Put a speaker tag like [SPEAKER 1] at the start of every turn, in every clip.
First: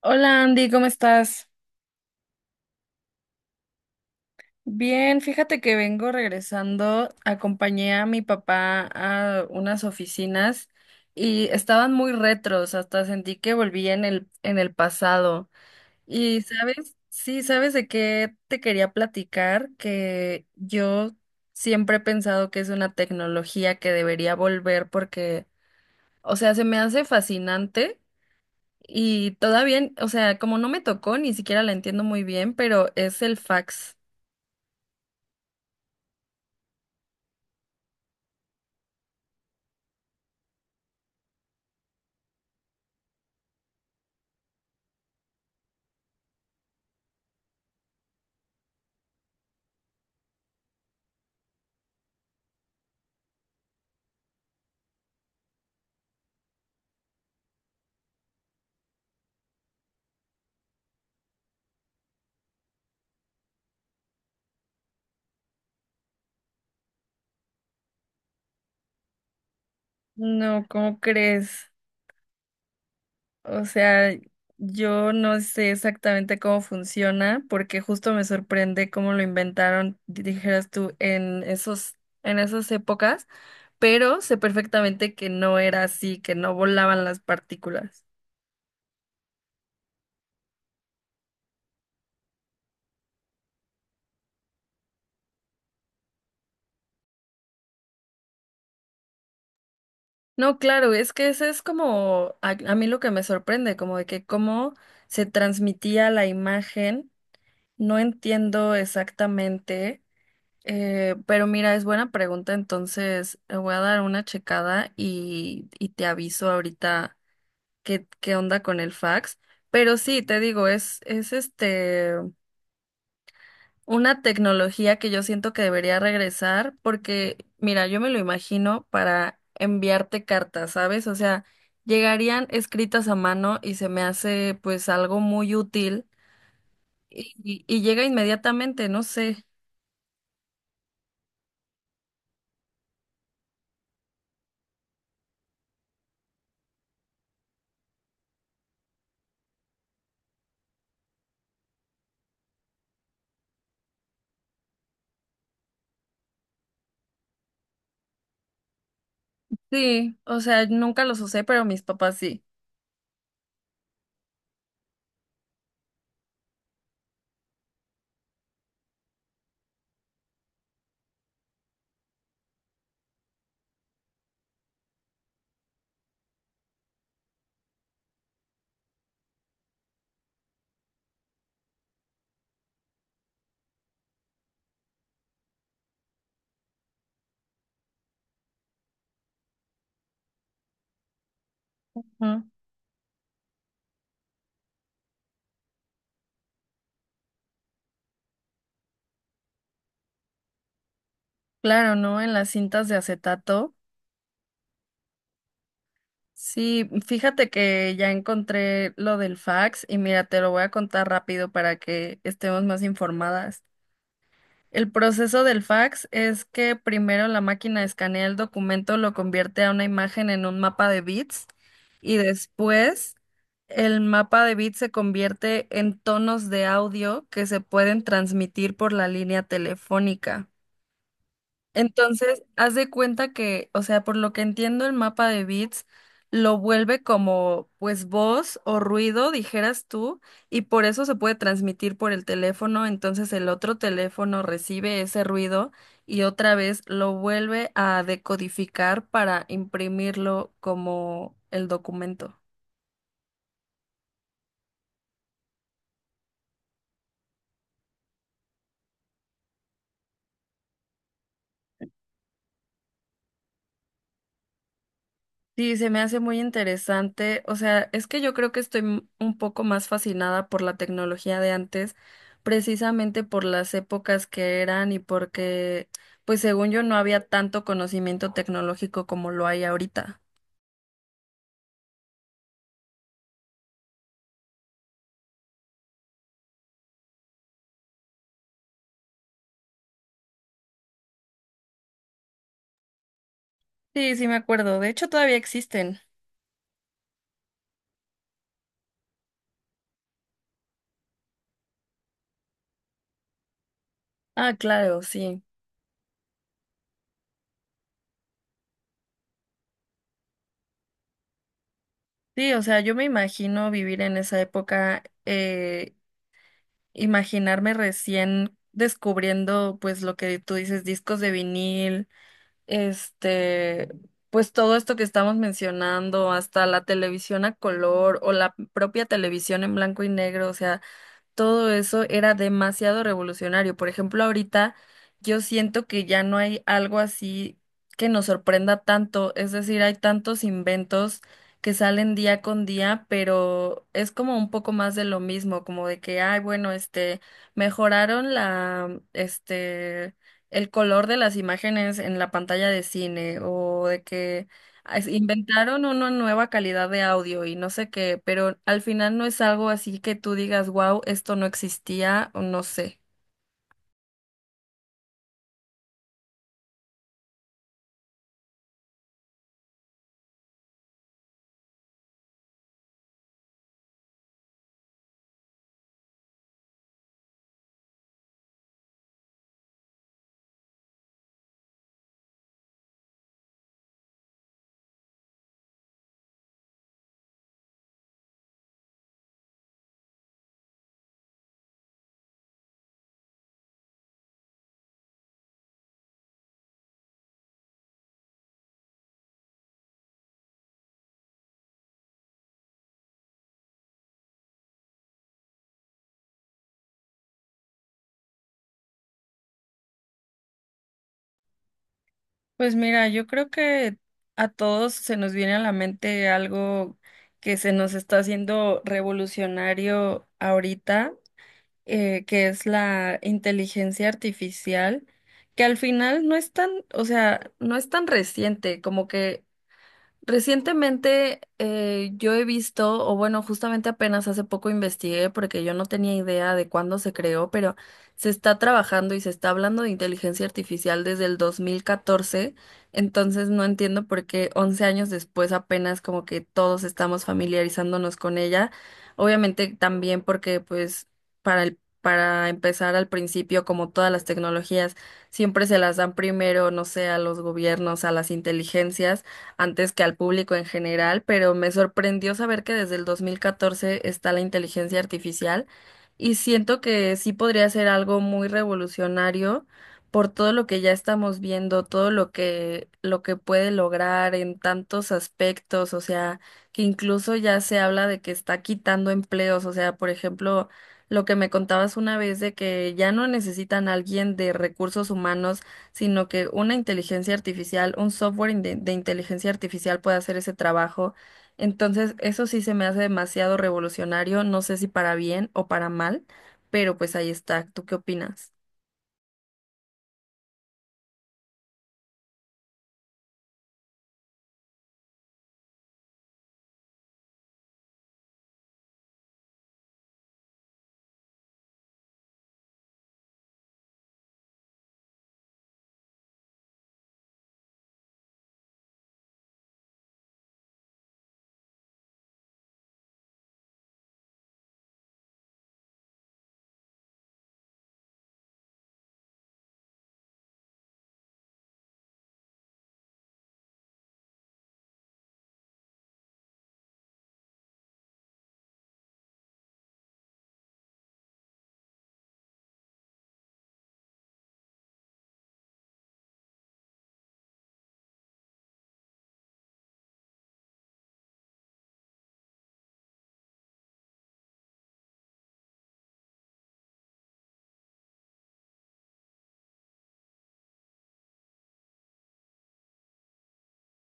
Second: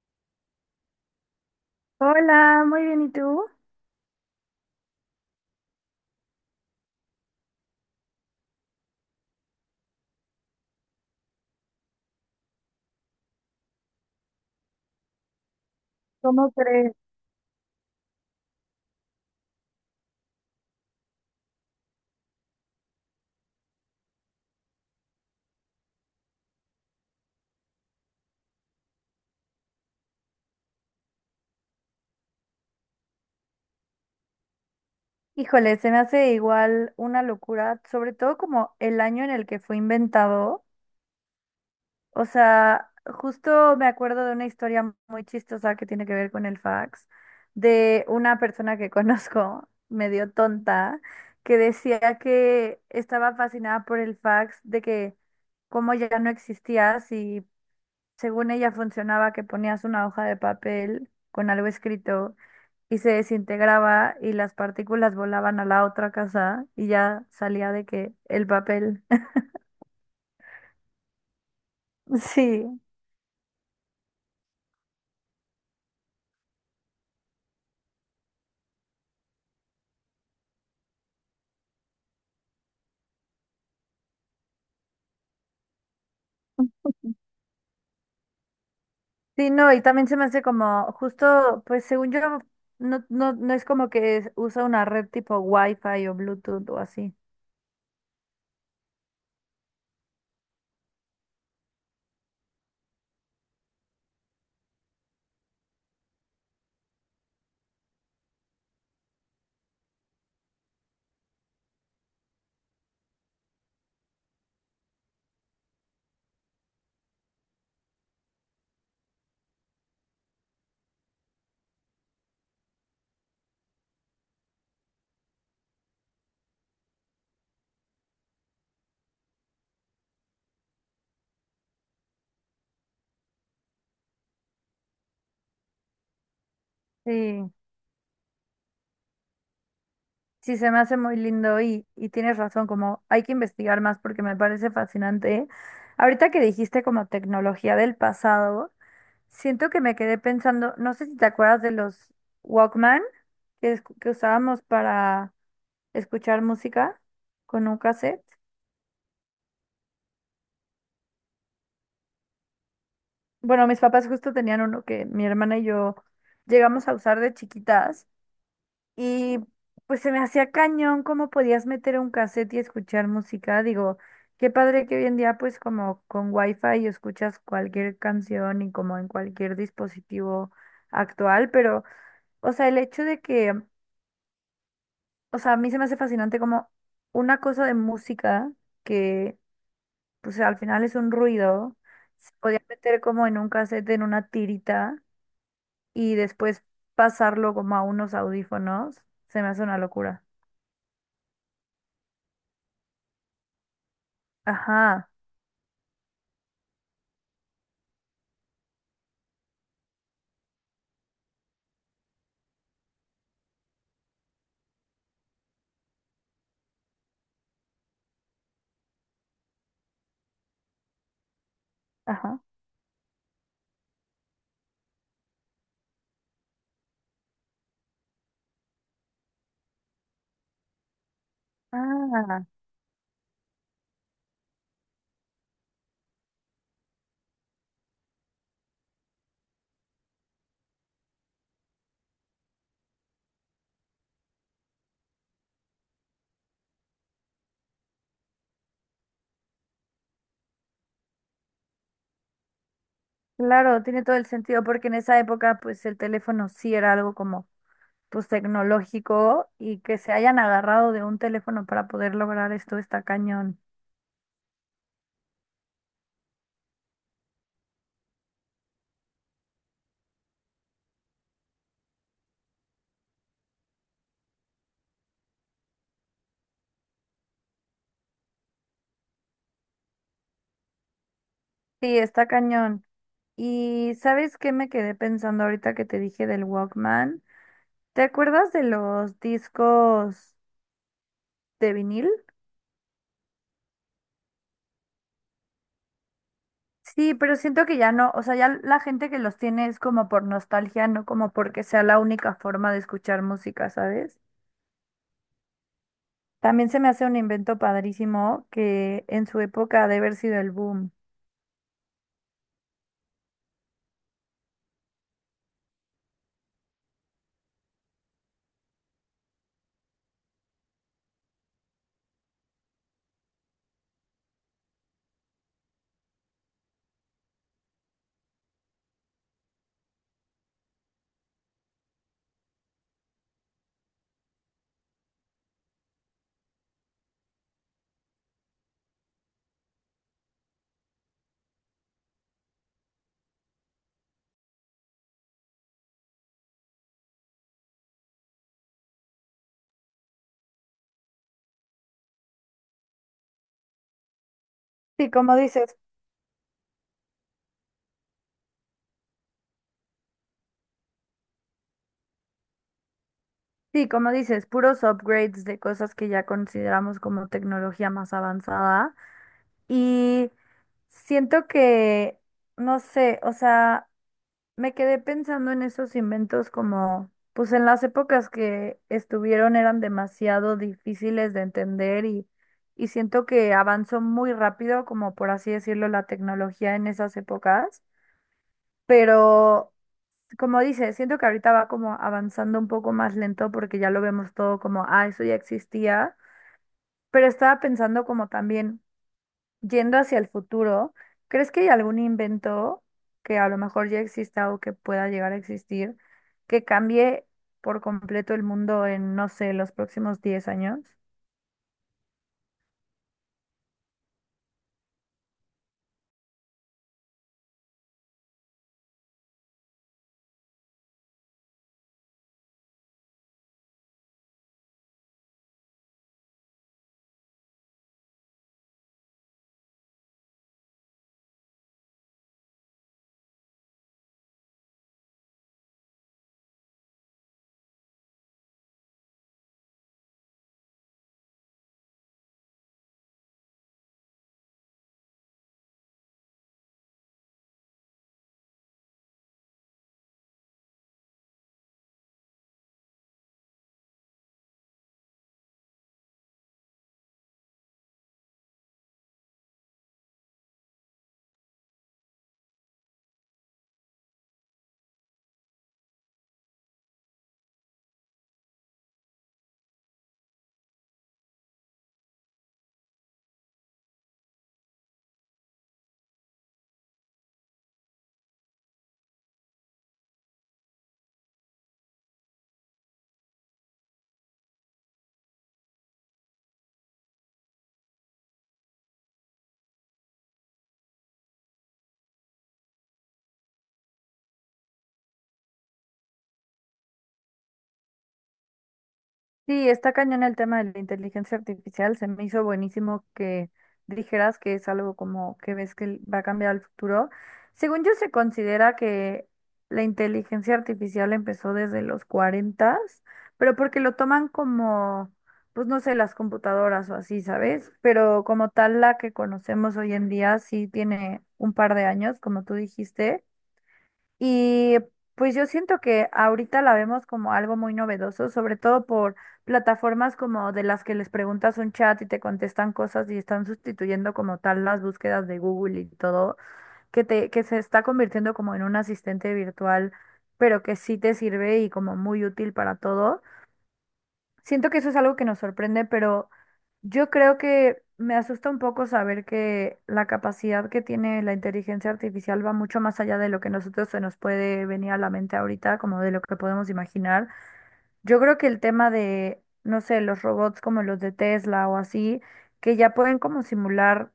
[SPEAKER 1] Hola Andy, ¿cómo estás?
[SPEAKER 2] Hola, muy bien, ¿y tú?
[SPEAKER 1] Bien, fíjate que vengo regresando. Acompañé a mi papá a unas oficinas y estaban muy retros, hasta sentí que volví en el pasado. Y
[SPEAKER 2] ¿Cómo crees?
[SPEAKER 1] sabes, sí, ¿sabes de qué te quería platicar? Que yo siempre he pensado que es una tecnología que debería volver porque, o sea, se me hace fascinante. Y todavía, o sea, como no me tocó, ni siquiera la entiendo muy bien, pero es el fax.
[SPEAKER 2] Híjole, se me hace igual una locura, sobre todo como el año en el que fue inventado. O sea, justo me acuerdo de una historia muy chistosa que tiene que ver con el fax, de una persona que conozco, medio tonta, que decía que estaba fascinada por el fax, de que como ya no existía, si según ella funcionaba que ponías una hoja de papel con algo escrito y se desintegraba y las partículas volaban a la otra casa y ya salía de que el papel.
[SPEAKER 1] No, ¿cómo crees?
[SPEAKER 2] Sí,
[SPEAKER 1] O sea, yo no sé exactamente cómo funciona, porque justo me sorprende cómo lo inventaron, dijeras tú, en esas épocas, pero sé perfectamente que no era así, que no volaban las partículas.
[SPEAKER 2] sí, no, y también se me hace como justo, pues según yo, no, no, no es como que usa una red tipo Wi-Fi o Bluetooth o así.
[SPEAKER 1] No, claro, es que ese es como a mí lo que me sorprende, como de que cómo se transmitía la imagen, no entiendo exactamente. Pero mira, es buena pregunta, entonces le voy a dar una checada y te aviso ahorita qué onda con el fax. Pero sí, te digo, es una tecnología que yo siento que debería regresar, porque, mira, yo me lo imagino para enviarte cartas, ¿sabes? O sea, llegarían escritas a mano y se me hace pues algo muy útil y,
[SPEAKER 2] Sí,
[SPEAKER 1] y llega inmediatamente, no sé.
[SPEAKER 2] sí, se me hace muy lindo y tienes razón, como hay que investigar más porque me parece fascinante. Ahorita que dijiste como tecnología del pasado. Siento que me quedé pensando, no sé si te acuerdas de los Walkman que, que usábamos para escuchar música con un cassette.
[SPEAKER 1] Sí, o sea, nunca los usé, pero mis papás sí.
[SPEAKER 2] Bueno, mis papás justo tenían uno que mi hermana y yo llegamos a usar de chiquitas y pues se me hacía cañón cómo podías meter un cassette y escuchar música. Digo, qué padre que hoy en día pues como con Wi-Fi escuchas cualquier canción y como en cualquier dispositivo actual, pero o sea, el hecho de que o sea, a mí se me hace fascinante como una cosa de música que, pues al final es un ruido, se podía meter como en un cassette, en una tirita y después pasarlo como a unos audífonos, se me hace una locura.
[SPEAKER 1] Claro, ¿no? En las cintas de acetato.
[SPEAKER 2] Ajá,
[SPEAKER 1] Sí, fíjate que ya encontré lo del fax y mira, te lo voy a contar rápido para que estemos más informadas. El proceso del fax es que primero la máquina escanea el documento, lo convierte a una imagen en un mapa de bits y
[SPEAKER 2] ajá.
[SPEAKER 1] después el mapa de bits se convierte en tonos de audio que se pueden transmitir por la línea telefónica. Entonces,
[SPEAKER 2] Ah,
[SPEAKER 1] haz de cuenta que, o sea, por lo que entiendo el mapa de bits, lo vuelve como, pues, voz o ruido, dijeras tú, y por eso se puede transmitir por el teléfono, entonces el otro teléfono recibe ese ruido y otra vez lo vuelve a decodificar para imprimirlo como el documento.
[SPEAKER 2] claro, tiene todo el sentido porque en esa época pues el teléfono sí era algo como pues tecnológico y que se hayan agarrado de un teléfono para poder lograr esto está cañón.
[SPEAKER 1] Sí, se me hace muy interesante. O sea, es que yo creo que estoy un poco más fascinada por la tecnología de antes, precisamente por las épocas que eran y porque, pues según yo, no había tanto conocimiento tecnológico como lo hay ahorita.
[SPEAKER 2] Sí, está cañón. Y ¿sabes qué me quedé pensando ahorita que te dije del Walkman? ¿Te acuerdas de los discos de vinil?
[SPEAKER 1] Sí, sí me acuerdo. De hecho, todavía existen.
[SPEAKER 2] Sí, pero siento que ya no, o sea, ya la gente que los tiene es como por nostalgia, no como porque sea la única forma de escuchar música, ¿sabes?
[SPEAKER 1] Ah, claro, sí.
[SPEAKER 2] También se me hace un invento padrísimo que en su época ha de haber sido el boom.
[SPEAKER 1] Sí, o sea, yo me imagino vivir en esa época, imaginarme recién descubriendo, pues lo que tú dices, discos de vinil, este, pues todo esto que estamos mencionando, hasta la televisión a color o la propia televisión en blanco y negro, o sea, todo eso era demasiado revolucionario. Por ejemplo, ahorita yo siento que ya no hay algo así que nos sorprenda tanto, es decir, hay tantos inventos que salen día con día, pero es como un poco más de lo mismo, como de que, ay, bueno, mejoraron la, el color de las imágenes en la pantalla de cine, o de que
[SPEAKER 2] Sí, como dices,
[SPEAKER 1] inventaron una nueva calidad de audio y no sé qué, pero al final no es algo así que tú digas, wow, esto no existía o no sé.
[SPEAKER 2] sí, como dices, puros upgrades de cosas que ya consideramos como tecnología más avanzada. Y siento que, no sé, o sea, me quedé pensando en esos inventos como, pues en las épocas que estuvieron eran demasiado difíciles de entender y siento que avanzó muy rápido, como por así decirlo, la tecnología en esas épocas. Pero, como dice, siento que ahorita va como avanzando un poco más lento porque ya lo vemos todo como, ah, eso ya existía. Pero estaba pensando como también yendo hacia el futuro, ¿crees que hay algún invento que a lo mejor ya exista o que pueda llegar a existir que cambie por completo el mundo en, no sé, los próximos 10 años?
[SPEAKER 1] Pues mira, yo creo que a todos se nos viene a la mente algo que se nos está haciendo revolucionario ahorita, que es la inteligencia artificial, que al final no es tan, o sea, no es tan reciente, como que recientemente, yo he visto, o bueno, justamente apenas hace poco investigué porque yo no tenía idea de cuándo se creó, pero se está trabajando y se está hablando de inteligencia artificial desde el 2014, entonces no entiendo por qué 11 años después apenas como que todos estamos familiarizándonos con ella. Obviamente también porque pues para empezar al principio, como todas las tecnologías, siempre se las dan primero, no sé, a los gobiernos, a las inteligencias antes que al público en general, pero me sorprendió saber que desde el 2014 está la inteligencia artificial y siento que sí podría ser algo muy revolucionario por todo lo que ya estamos viendo, todo lo que puede lograr en tantos aspectos, o sea, que incluso ya se habla de que está quitando empleos, o sea, por ejemplo, lo que me contabas una vez de que ya no necesitan a alguien de recursos humanos sino que una inteligencia artificial, un software inteligencia artificial puede hacer ese trabajo. Entonces, eso sí se me hace demasiado revolucionario, no sé si para bien o para mal, pero pues ahí está. ¿Tú qué opinas?
[SPEAKER 2] Sí, está cañón el tema de la inteligencia artificial. Se me hizo buenísimo que dijeras que es algo como que ves que va a cambiar el futuro. Según yo, se considera que la inteligencia artificial empezó desde los 40, pero porque lo toman como, pues no sé, las computadoras o así, ¿sabes? Pero como tal, la que conocemos hoy en día sí tiene un par de años, como tú dijiste. Y pues yo siento que ahorita la vemos como algo muy novedoso, sobre todo por plataformas como de las que les preguntas un chat y te contestan cosas y están sustituyendo como tal las búsquedas de Google y todo, que se está convirtiendo como en un asistente virtual, pero que sí te sirve y como muy útil para todo. Siento que eso es algo que nos sorprende, pero yo creo que me asusta un poco saber que la capacidad que tiene la inteligencia artificial va mucho más allá de lo que nosotros se nos puede venir a la mente ahorita, como de lo que podemos imaginar. Yo creo que el tema de, no sé, los robots como los de Tesla o así, que ya pueden como simular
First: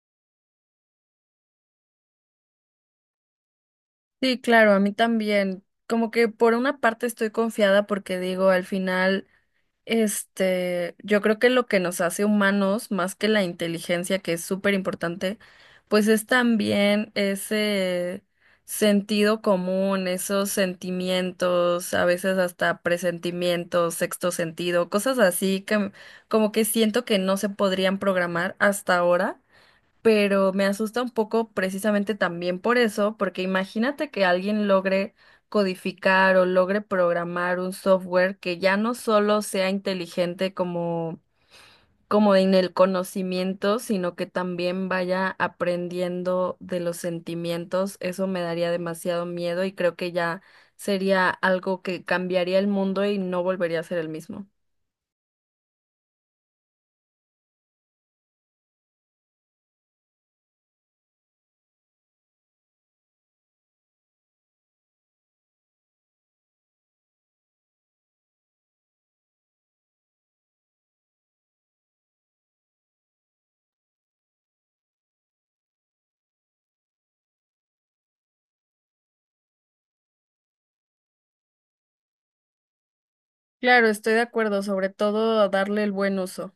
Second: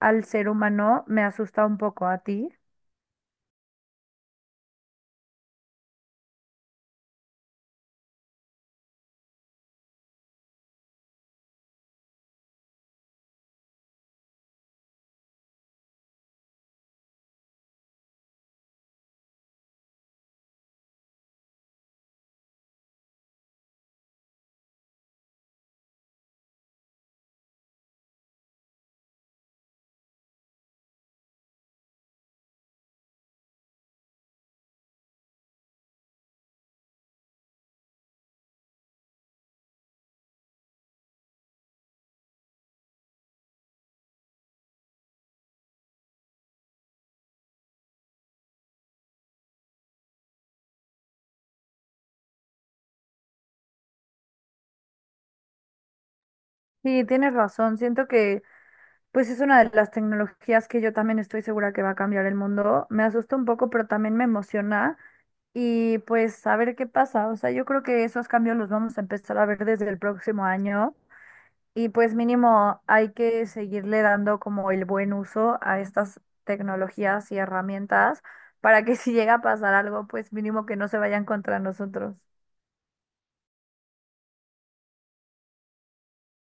[SPEAKER 2] al ser humano, me asusta un poco a ti.
[SPEAKER 1] Sí, claro, a mí también. Como que por una parte estoy confiada porque digo, al final... Este, yo creo que lo que nos hace humanos, más que la inteligencia, que es súper importante, pues es también ese sentido común, esos sentimientos, a veces hasta presentimientos, sexto sentido, cosas así que como que siento que no se podrían programar hasta ahora, pero me asusta un poco precisamente también por eso, porque imagínate que alguien logre codificar o logre programar un software que ya no solo sea inteligente como, como en el conocimiento, sino que también vaya aprendiendo de los sentimientos. Eso me daría demasiado miedo y creo que ya sería algo que cambiaría el mundo y no volvería a ser el mismo.
[SPEAKER 2] Sí, tienes razón. Siento que pues es una de las tecnologías que yo también estoy segura que va a cambiar el mundo. Me asusta un poco, pero también me emociona. Y pues a ver qué pasa. O sea, yo creo que esos cambios los vamos a empezar a ver desde el próximo año. Y pues mínimo hay que seguirle dando como el buen uso a estas tecnologías y herramientas para que si llega a pasar algo, pues mínimo que no se vayan contra nosotros.
[SPEAKER 1] Claro, estoy de acuerdo, sobre todo a darle el buen uso.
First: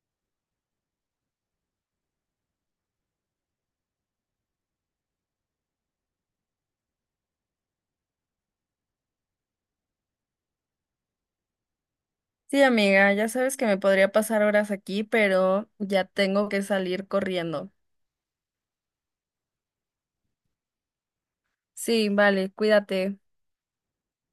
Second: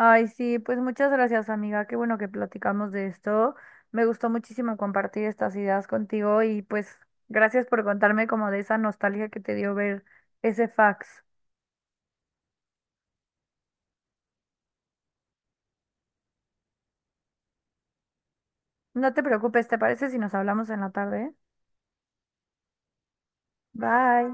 [SPEAKER 2] Ay, sí, pues muchas gracias, amiga. Qué bueno que platicamos de esto. Me gustó muchísimo compartir estas ideas contigo y pues gracias por contarme como de esa nostalgia que te dio ver ese fax.
[SPEAKER 1] Sí, amiga, ya sabes que me podría pasar horas aquí, pero ya tengo que salir corriendo.
[SPEAKER 2] No te preocupes, ¿te parece si nos hablamos en la tarde?
[SPEAKER 1] Sí, vale, cuídate.
[SPEAKER 2] Bye.